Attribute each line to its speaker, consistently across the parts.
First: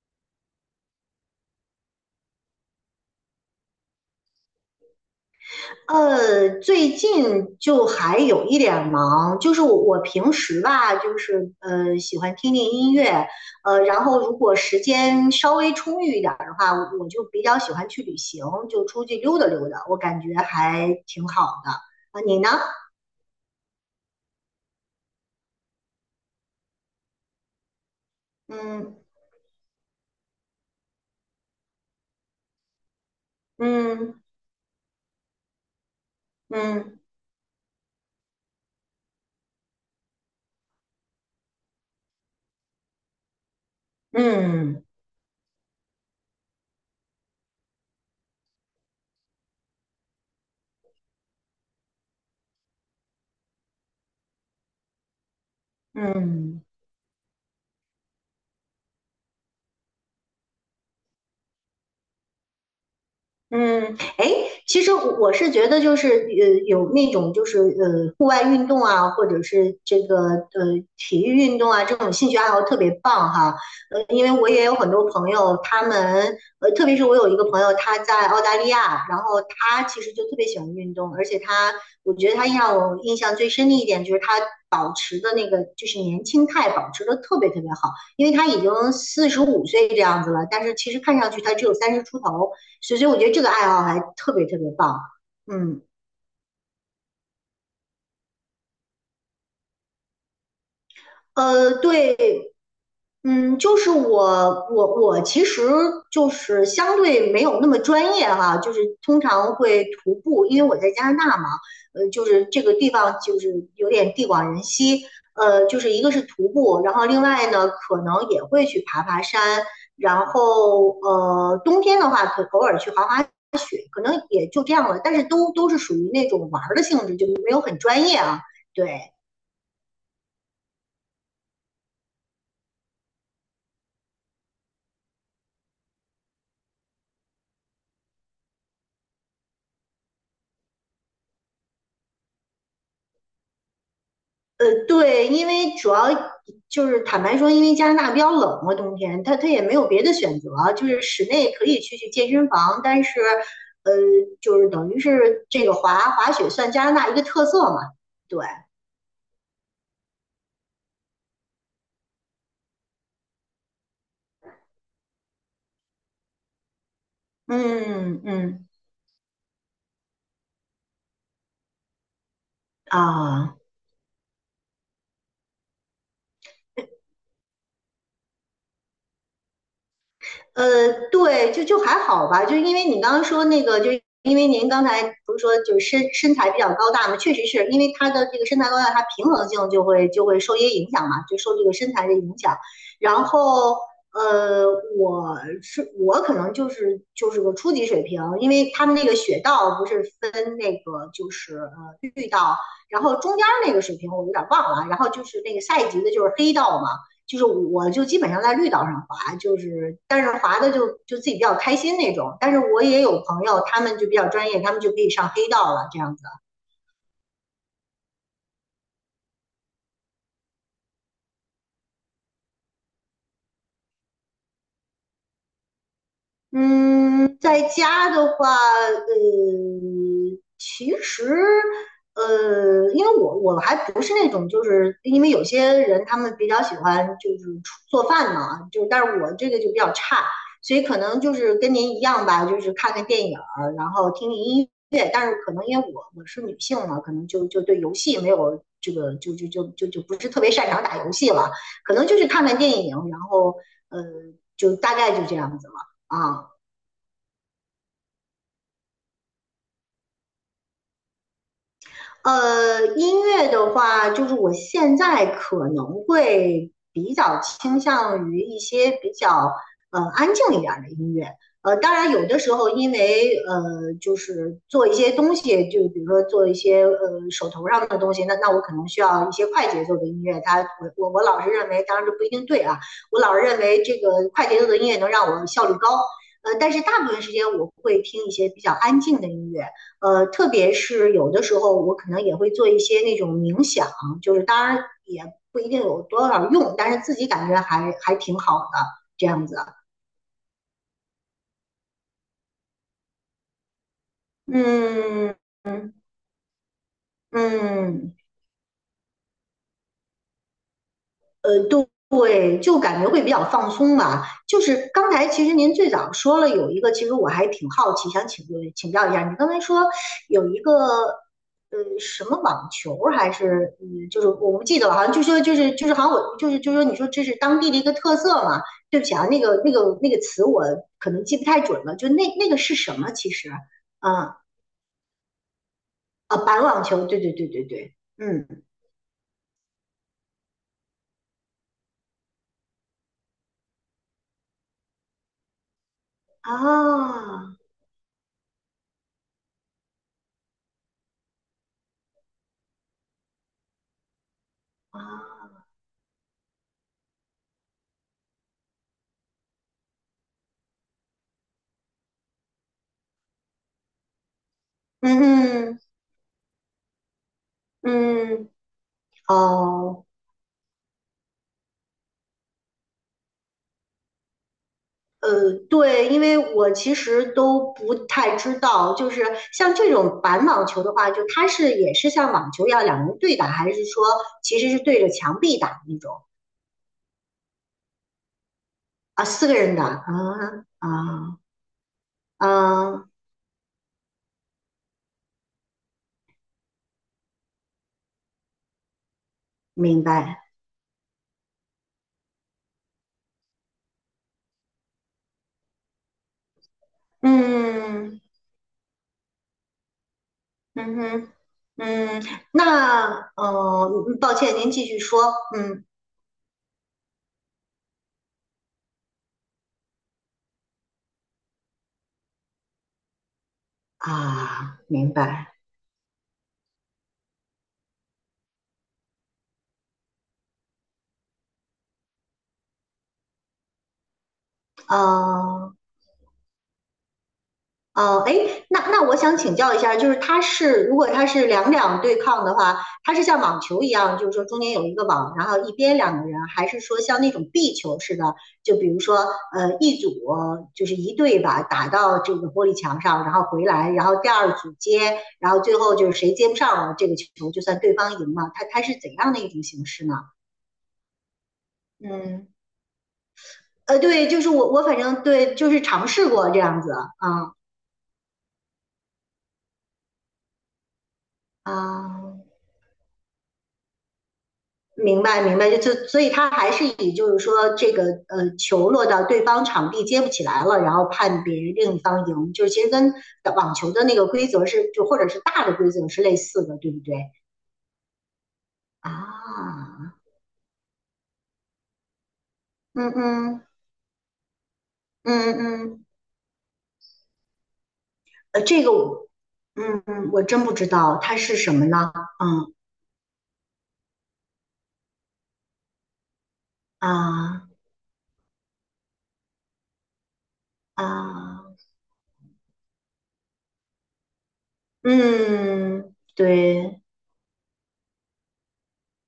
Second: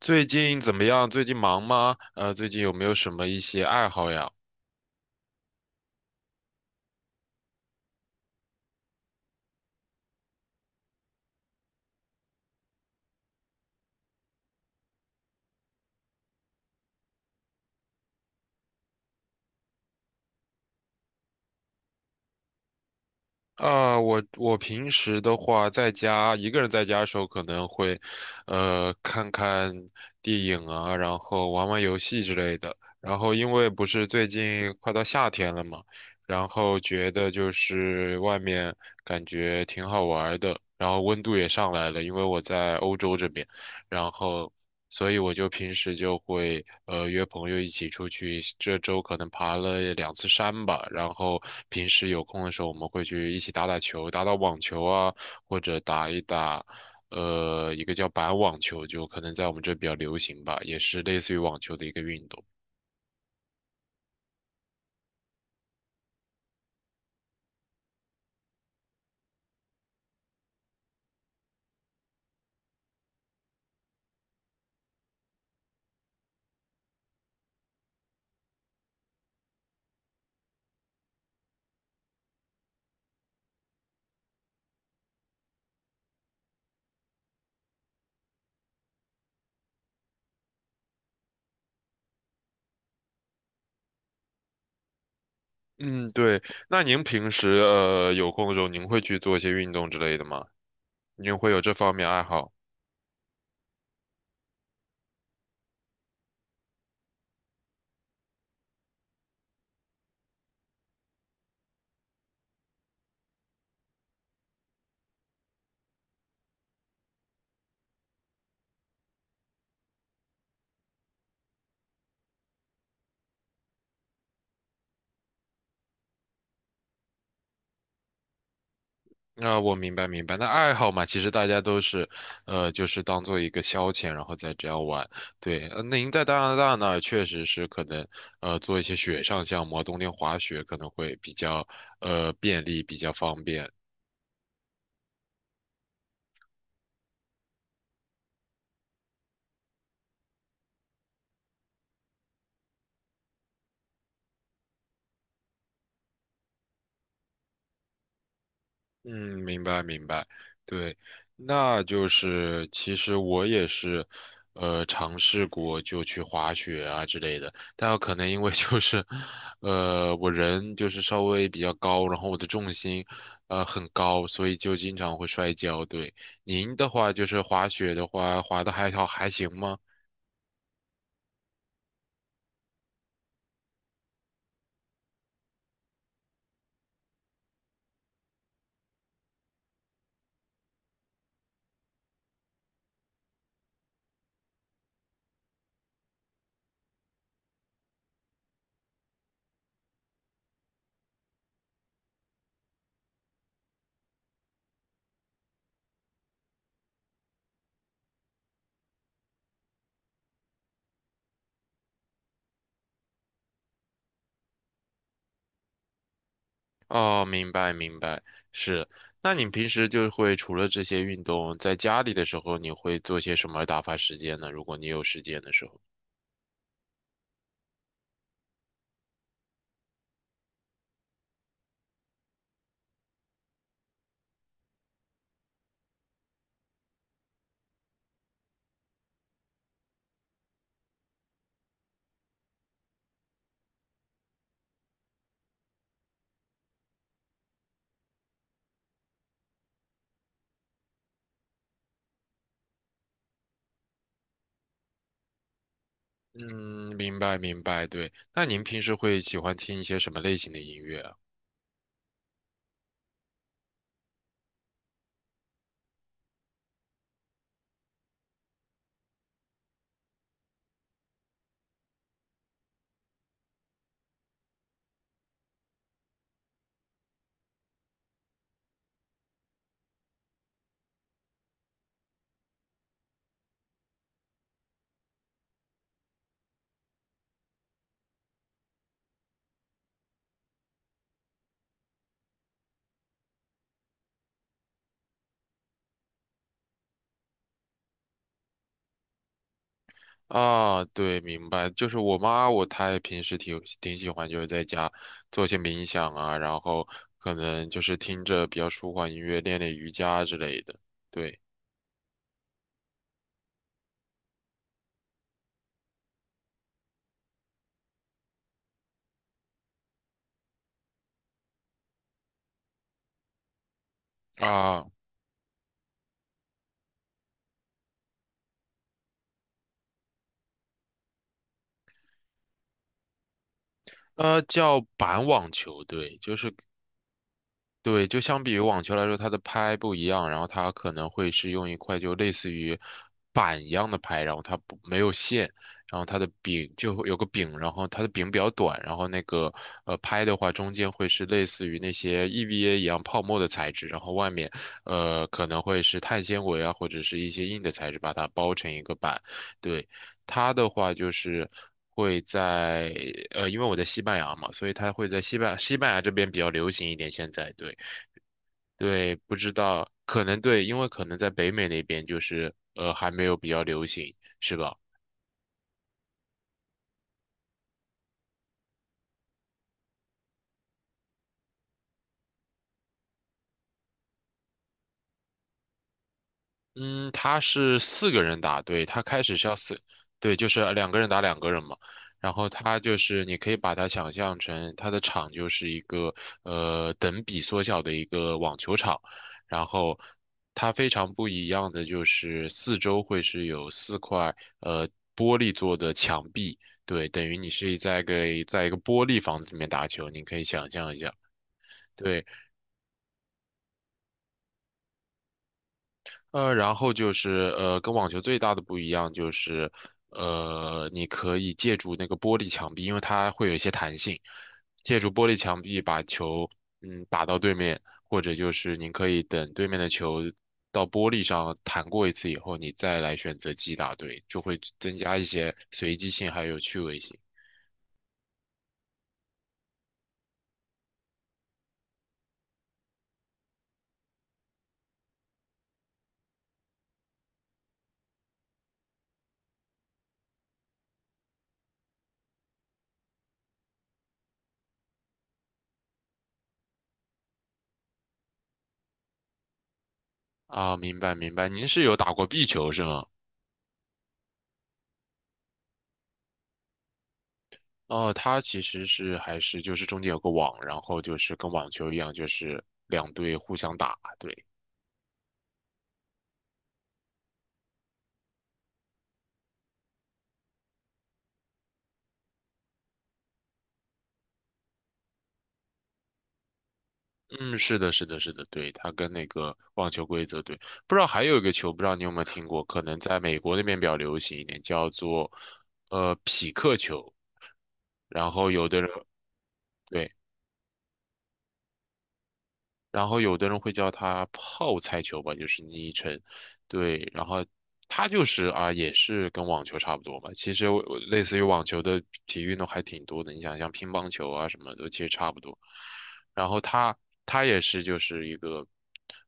Speaker 1: 最近怎么样？最近忙吗？最近有没有什么一些爱好呀？
Speaker 2: 最近就还有一点忙，就是我平时吧，就是喜欢听听音乐，然后如果时间稍微充裕一点儿的话，我就比较喜欢去旅行，就出去溜达溜达，我感觉还挺好的。啊，你呢？
Speaker 1: 啊，我平时的话，在家一个人在家的时候，可能会，
Speaker 2: 嗯
Speaker 1: 看看电影啊，然后玩玩游戏之类的。然后因为不是
Speaker 2: 嗯
Speaker 1: 最近快到夏天了嘛，然后
Speaker 2: 嗯
Speaker 1: 觉得就是外面感觉挺好玩儿的，然后温度也上来了，因为我在欧洲这边，然后。
Speaker 2: 嗯
Speaker 1: 所以我就平时就会约朋友一起出去，这周可能爬了两次山吧，然后平时有空的时候我们会去一起打打球，打打网球啊，或者
Speaker 2: 嗯
Speaker 1: 打
Speaker 2: 嗯。嗯
Speaker 1: 一打
Speaker 2: 嗯
Speaker 1: 一个叫板网球，就可能在我们这比较流行吧，也是类似于网球的一个运动。
Speaker 2: 嗯，哎，其实我是觉得，就是有那种就是户外运动啊，或者是这个体育运动啊，这种兴趣爱好特别棒哈。因为我也有很多朋友，他们特别是我有一个朋友，他在澳大利亚，然后他其实就特别喜欢运动，而且他，我觉得他让我印象最深的一点就是他保持的那个就是年轻态保持的特别特别好，因为他已经45岁这样子了，但是其实看上去他只有30出头。所以我觉得这个爱好还特别特别棒。嗯，
Speaker 1: 嗯，对。那您平时有空的时候，您会去做一些运动之类的吗？您会有这方面
Speaker 2: 对。
Speaker 1: 爱好？
Speaker 2: 就是我其实就是相对没有那么专业哈，就是通常会徒步，因为我在加拿大嘛，就是这个地方就是有点地广人稀，就是一个是徒步，然后另外呢可能也会去爬爬山，然后冬天的话可偶尔去滑雪，可能也就这样了，但是都是属于那种玩儿的性质，就没有很专业啊，对。
Speaker 1: 啊、我明白明白。那爱好嘛，其实大家都是，就是当做一个消遣，然后再这样玩。对，那您在加拿大呢，确实是可能，做一些雪上项目啊冬天滑雪可能会比较，便利，比较方便。
Speaker 2: 对，因为主要就是坦白说，因为加拿大比较冷嘛，冬天，它也没有别的选择，就是室内可以去健身房，但是，呃，就是等于是这个滑雪算加拿大一个特色嘛，对，
Speaker 1: 嗯，明白明白，对，那就是其实我也是，尝试过就去滑雪啊之类的，但有可
Speaker 2: 嗯
Speaker 1: 能因为
Speaker 2: 嗯
Speaker 1: 就是，我人就是稍微比较高，然后我的重心，
Speaker 2: 啊。
Speaker 1: 很高，所以就经常会摔跤。对，您的话就是滑雪的话，滑的还好还行吗？
Speaker 2: 呃，对，就还好吧，就因为你刚刚说那个，就因为您刚才不是说就是身材比较高大嘛，确实是因为他的这个身材高大，他平衡性就会受一些影响嘛，就受这个身材的影响。然后呃，我可能就是个初级水平，因为他们那个雪道不是分那个就是绿道，然后中间那个水平我有点忘了，然后就是那个下一级的就是黑道嘛。就是我就基本上在绿道上滑，就是但是滑的就自己比较开心那种。但是我也有朋友，他们就比较专业，他们就可以上黑道了这样子。
Speaker 1: 哦，明白明白，是。那你平时就会除了这些运动，在家里的时候，你会做些什么打发时间呢？如果你有时间的时候。
Speaker 2: 嗯，在家的话，其实，因为我还不是那种，就是因为有些人他们比较喜欢就是出做饭嘛，就但是我这个就比较差，所以可能就是跟您一样吧，就是看看电影儿，然后听听音乐，但是可能因为我是女性嘛，可能就对游戏没有这个就不是特别擅长打游戏了，可能就是看看电影，然后呃，就大概就这样子了。啊，
Speaker 1: 嗯，明白明白，对。那您平时会喜欢听一些什么类型的音乐啊？
Speaker 2: 音乐的话，就是我现在可能会比较倾向于一些比较安静一点儿的音乐。当然有的时候因为就是做一些东西，就比如说做一些手头上的东西，那我可能需要一些快节奏的音乐。我老是认为，当然这不一定对啊，我老是认为这个快节奏的音乐能让我效率高。但是大部分时间我会听一些比较安静的音乐。特别是有的时候，我可能也会做一些那种冥想，就是当然也不一定有多少用，但是自己感觉还挺好的这样子。
Speaker 1: 啊，对，明白。就是我妈，我她也平时挺喜欢，就是在家
Speaker 2: 嗯
Speaker 1: 做一些冥
Speaker 2: 嗯
Speaker 1: 想啊，然后可能就是
Speaker 2: 嗯。
Speaker 1: 听着比较舒缓音乐，练练瑜伽之类的。对
Speaker 2: 对，就感觉会比较放松吧。就是刚才其实您最早说了有一个，其实我还挺好奇，想请教一下，你刚才说有一个。什么网球还是就是我不记得
Speaker 1: 啊，
Speaker 2: 了，好像就说就是好像我就是说你说这是当地的一个特色嘛？对不起啊，那个词我可能记不太准了，就那个是什么？其实啊
Speaker 1: 叫板网球，对，就
Speaker 2: 啊，
Speaker 1: 是
Speaker 2: 板网球，对对对对对，
Speaker 1: 对，就相比于
Speaker 2: 嗯
Speaker 1: 网球来说，它的拍不一样，然后它可能会是用一块就类似于板一样的拍，然后它不没有线，然后它的
Speaker 2: 啊
Speaker 1: 柄就会有个柄，然后它的柄比较短，然后那个拍的话，中间会是类似于那些 EVA 一样泡沫的材质，然后外面可
Speaker 2: 啊，
Speaker 1: 能会是碳纤维啊或者是一些硬的材质把它包成一个板。对，它的话就是。会在因为我在西班牙嘛，所以它会在
Speaker 2: 嗯
Speaker 1: 西班
Speaker 2: 嗯
Speaker 1: 牙这边比较流行一点。现在对。
Speaker 2: 嗯
Speaker 1: 对，不知道，
Speaker 2: 哦，
Speaker 1: 可能对，因为可能在北美那边就是还没有比较流行，是吧？
Speaker 2: 对，因为我其实都不太知道，就是像这种板网球的话，就它是也是像网球一样两人对打，还是说其实是对着墙壁打那种
Speaker 1: 嗯，他是四个人打，对，他开
Speaker 2: 啊？
Speaker 1: 始是
Speaker 2: 四
Speaker 1: 要
Speaker 2: 个人
Speaker 1: 四，
Speaker 2: 打
Speaker 1: 对，就
Speaker 2: 啊
Speaker 1: 是两个人打两
Speaker 2: 啊
Speaker 1: 个人嘛。然后他就
Speaker 2: 啊，
Speaker 1: 是你可以把它想象成他的场就是一个等比缩小的一个网球场，然后
Speaker 2: 明白。
Speaker 1: 它非常不一样的就是四周会是有四块呃玻璃做的墙壁，对，等于你是在
Speaker 2: 嗯
Speaker 1: 给在一个玻璃房子里面打球，你可以想象
Speaker 2: 嗯
Speaker 1: 一下。
Speaker 2: 哼嗯，
Speaker 1: 对，
Speaker 2: 那哦，嗯抱歉，您继续说。嗯
Speaker 1: 然后就是跟网球最大的不一样就是，你可以借助那个玻璃墙壁，因为它会有一些弹性，
Speaker 2: 啊，
Speaker 1: 借助
Speaker 2: 明
Speaker 1: 玻璃
Speaker 2: 白。
Speaker 1: 墙壁把球打到对面，或者就是您可以等对面的球到玻璃上弹过一次以后，你再来选择击打，对，就会增加一些
Speaker 2: 啊。
Speaker 1: 随机性还有趣味性。
Speaker 2: 哦，哎，那我想请教一下，就是如果它是两两对抗的话，它是像网球一样，就是说中间有一个网，然后一边两个人，还是说像那种壁球似的，就比如说一组就是一队吧，打到这个玻璃墙上，然后回来，然后第二组接，然后最后就是谁接不上了这个球，就算对方赢了。它是怎样的一种形式呢？
Speaker 1: 啊，明白明白，您是有打过壁
Speaker 2: 嗯，
Speaker 1: 球是吗？
Speaker 2: 对，就是我反正对，就是尝试过这样子啊
Speaker 1: 哦，它其实是还是就是中间有个网，然后就是跟网球一样，就
Speaker 2: 啊。
Speaker 1: 是两队互相打。对，
Speaker 2: 明白，明白，就所以他还是以就是说这个球落到对方场地接不起来了，然后判别另一方赢，就是其实跟网球的那个规则是就或者是大的规则是类似的，对不对？
Speaker 1: 嗯，是的,是的,是的，对，它跟
Speaker 2: 啊，
Speaker 1: 那个网球规则对。不知道还有一个球，不知道你有没有听过，可能
Speaker 2: 嗯
Speaker 1: 在美国那
Speaker 2: 嗯
Speaker 1: 边比较流行一点，叫做
Speaker 2: 嗯嗯，
Speaker 1: 匹克球。然后有的
Speaker 2: 这
Speaker 1: 人
Speaker 2: 个我嗯
Speaker 1: 对。
Speaker 2: 嗯我真不知道它是什么呢？嗯
Speaker 1: 然后有的人会叫它泡菜球吧，就是昵称，对，然后
Speaker 2: 啊
Speaker 1: 它就是啊，也是跟网球差不多嘛。其实我类似于网
Speaker 2: 啊
Speaker 1: 球的体育运动还挺多的，你想像乒乓球啊什么的，其实差不多。
Speaker 2: 嗯，
Speaker 1: 然后它
Speaker 2: 对
Speaker 1: 也是就是一个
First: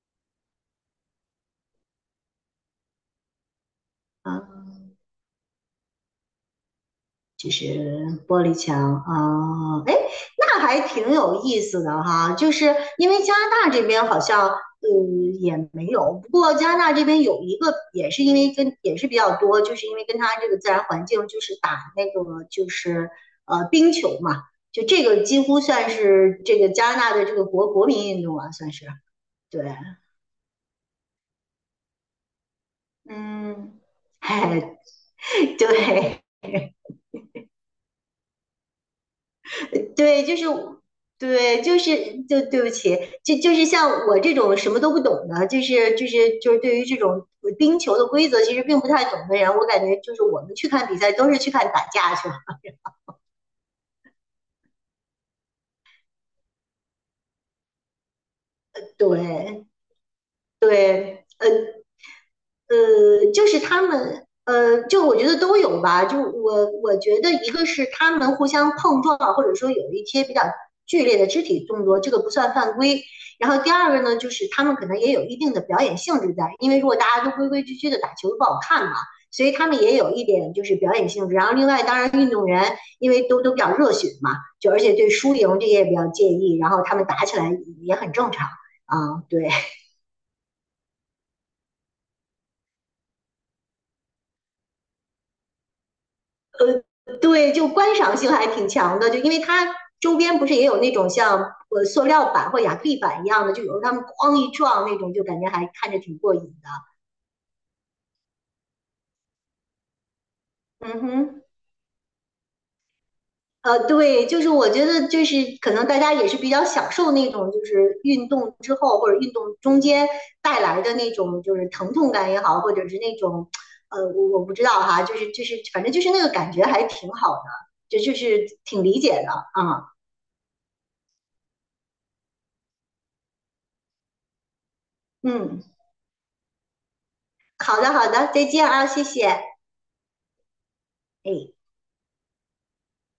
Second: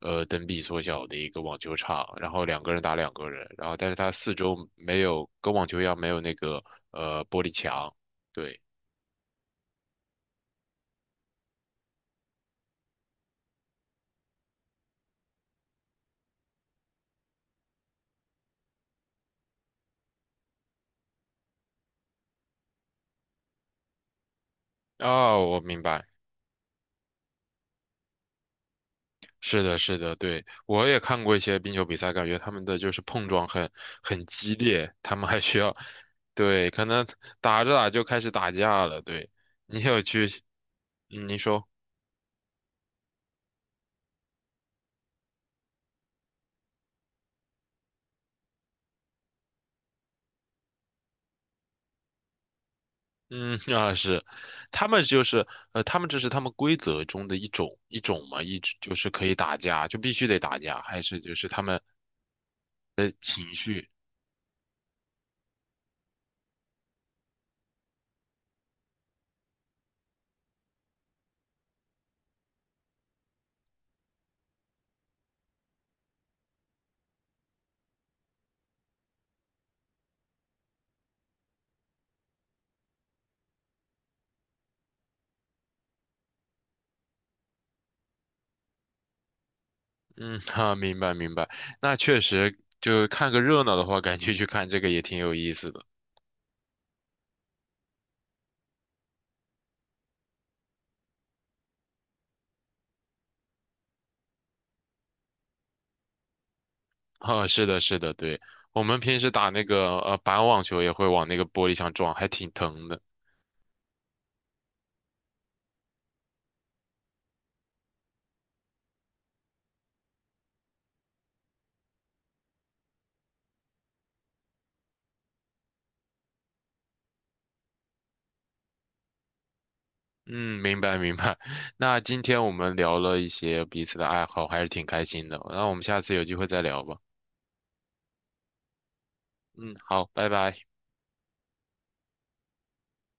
Speaker 1: 等比缩小的一个网球场，然后两个人打两个人，然后但是它四周
Speaker 2: 啊
Speaker 1: 没有跟网球一样没有那个玻
Speaker 2: 就
Speaker 1: 璃
Speaker 2: 是
Speaker 1: 墙，
Speaker 2: 玻璃
Speaker 1: 对，
Speaker 2: 墙啊，哎，那还挺有意思的哈。就是因为加拿大这边好像，也没有。不过加拿大这边有一个，也是因为跟也是比较多，就是因为跟它这个自然环境，就是打那个就是冰球嘛，就这个几
Speaker 1: 哦，我
Speaker 2: 乎
Speaker 1: 明
Speaker 2: 算
Speaker 1: 白。
Speaker 2: 是这个加拿大的这个国民运动啊，算是
Speaker 1: 是
Speaker 2: 对，
Speaker 1: 的，是的，对，我也看过一些冰球比赛，感觉他们的就是碰撞
Speaker 2: 嗯，
Speaker 1: 很激
Speaker 2: 嘿，
Speaker 1: 烈，他们还需要，
Speaker 2: 对。
Speaker 1: 对，可能打着打就开始打架了。对，你有
Speaker 2: 对，
Speaker 1: 去，
Speaker 2: 就是
Speaker 1: 嗯你
Speaker 2: 对，
Speaker 1: 说，
Speaker 2: 就是对不起，就是像我这种什么都不懂的，就是对于这种冰球的规则其实并不太懂的人，我感觉就是我们去看比赛都是去看打架去了。
Speaker 1: 嗯，啊，是，他们就是他们这是他们规则中的一种嘛，一直就是可以打
Speaker 2: 对
Speaker 1: 架，就必须得打架，还是
Speaker 2: 对，
Speaker 1: 就是他们的情
Speaker 2: 就是他
Speaker 1: 绪，
Speaker 2: 们，就我觉得都有吧。就我觉得一个是他们互相碰撞，或者说有一些比较剧烈的肢体动作，这个不算犯规。然后第二个呢，就是他们可能也有一定的表演性质在，因为如果大家都规规矩矩的打球不好看嘛，所以他们也有一点就是表演性质。然后另外，当然运动员因为都比较热血嘛，就而且对输赢这些也比较介意，然后他们打起来也很正常啊，对。
Speaker 1: 嗯，哈、明白明白，那确实就看个热闹的话，感觉去看这个也挺有意思的。
Speaker 2: 对，就观赏性还挺强的，就因为它周边不是也有那种像塑料板或亚克力板一样的，就有时候他们哐一撞那种，就感觉还看着挺过瘾的。
Speaker 1: 啊，是的，是的，对，我们平时打那个板网球也
Speaker 2: 嗯
Speaker 1: 会往那
Speaker 2: 哼，
Speaker 1: 个玻璃上撞，还挺疼的。
Speaker 2: 对，就是我觉得就是可能大家也是比较享受那种就是运动之后或者运动中间带来的那种就是疼痛感也好，或者是那种我不知道哈，就是反正就是那个感觉还挺好的，这就是挺理解的啊。
Speaker 1: 嗯，明白明白。那今天我们聊了一些彼此的爱好，还是挺开心的。
Speaker 2: 嗯，
Speaker 1: 那我们下次有机会再聊吧。
Speaker 2: 好的好的，再见啊，谢谢。
Speaker 1: 嗯，好，拜拜。
Speaker 2: 哎，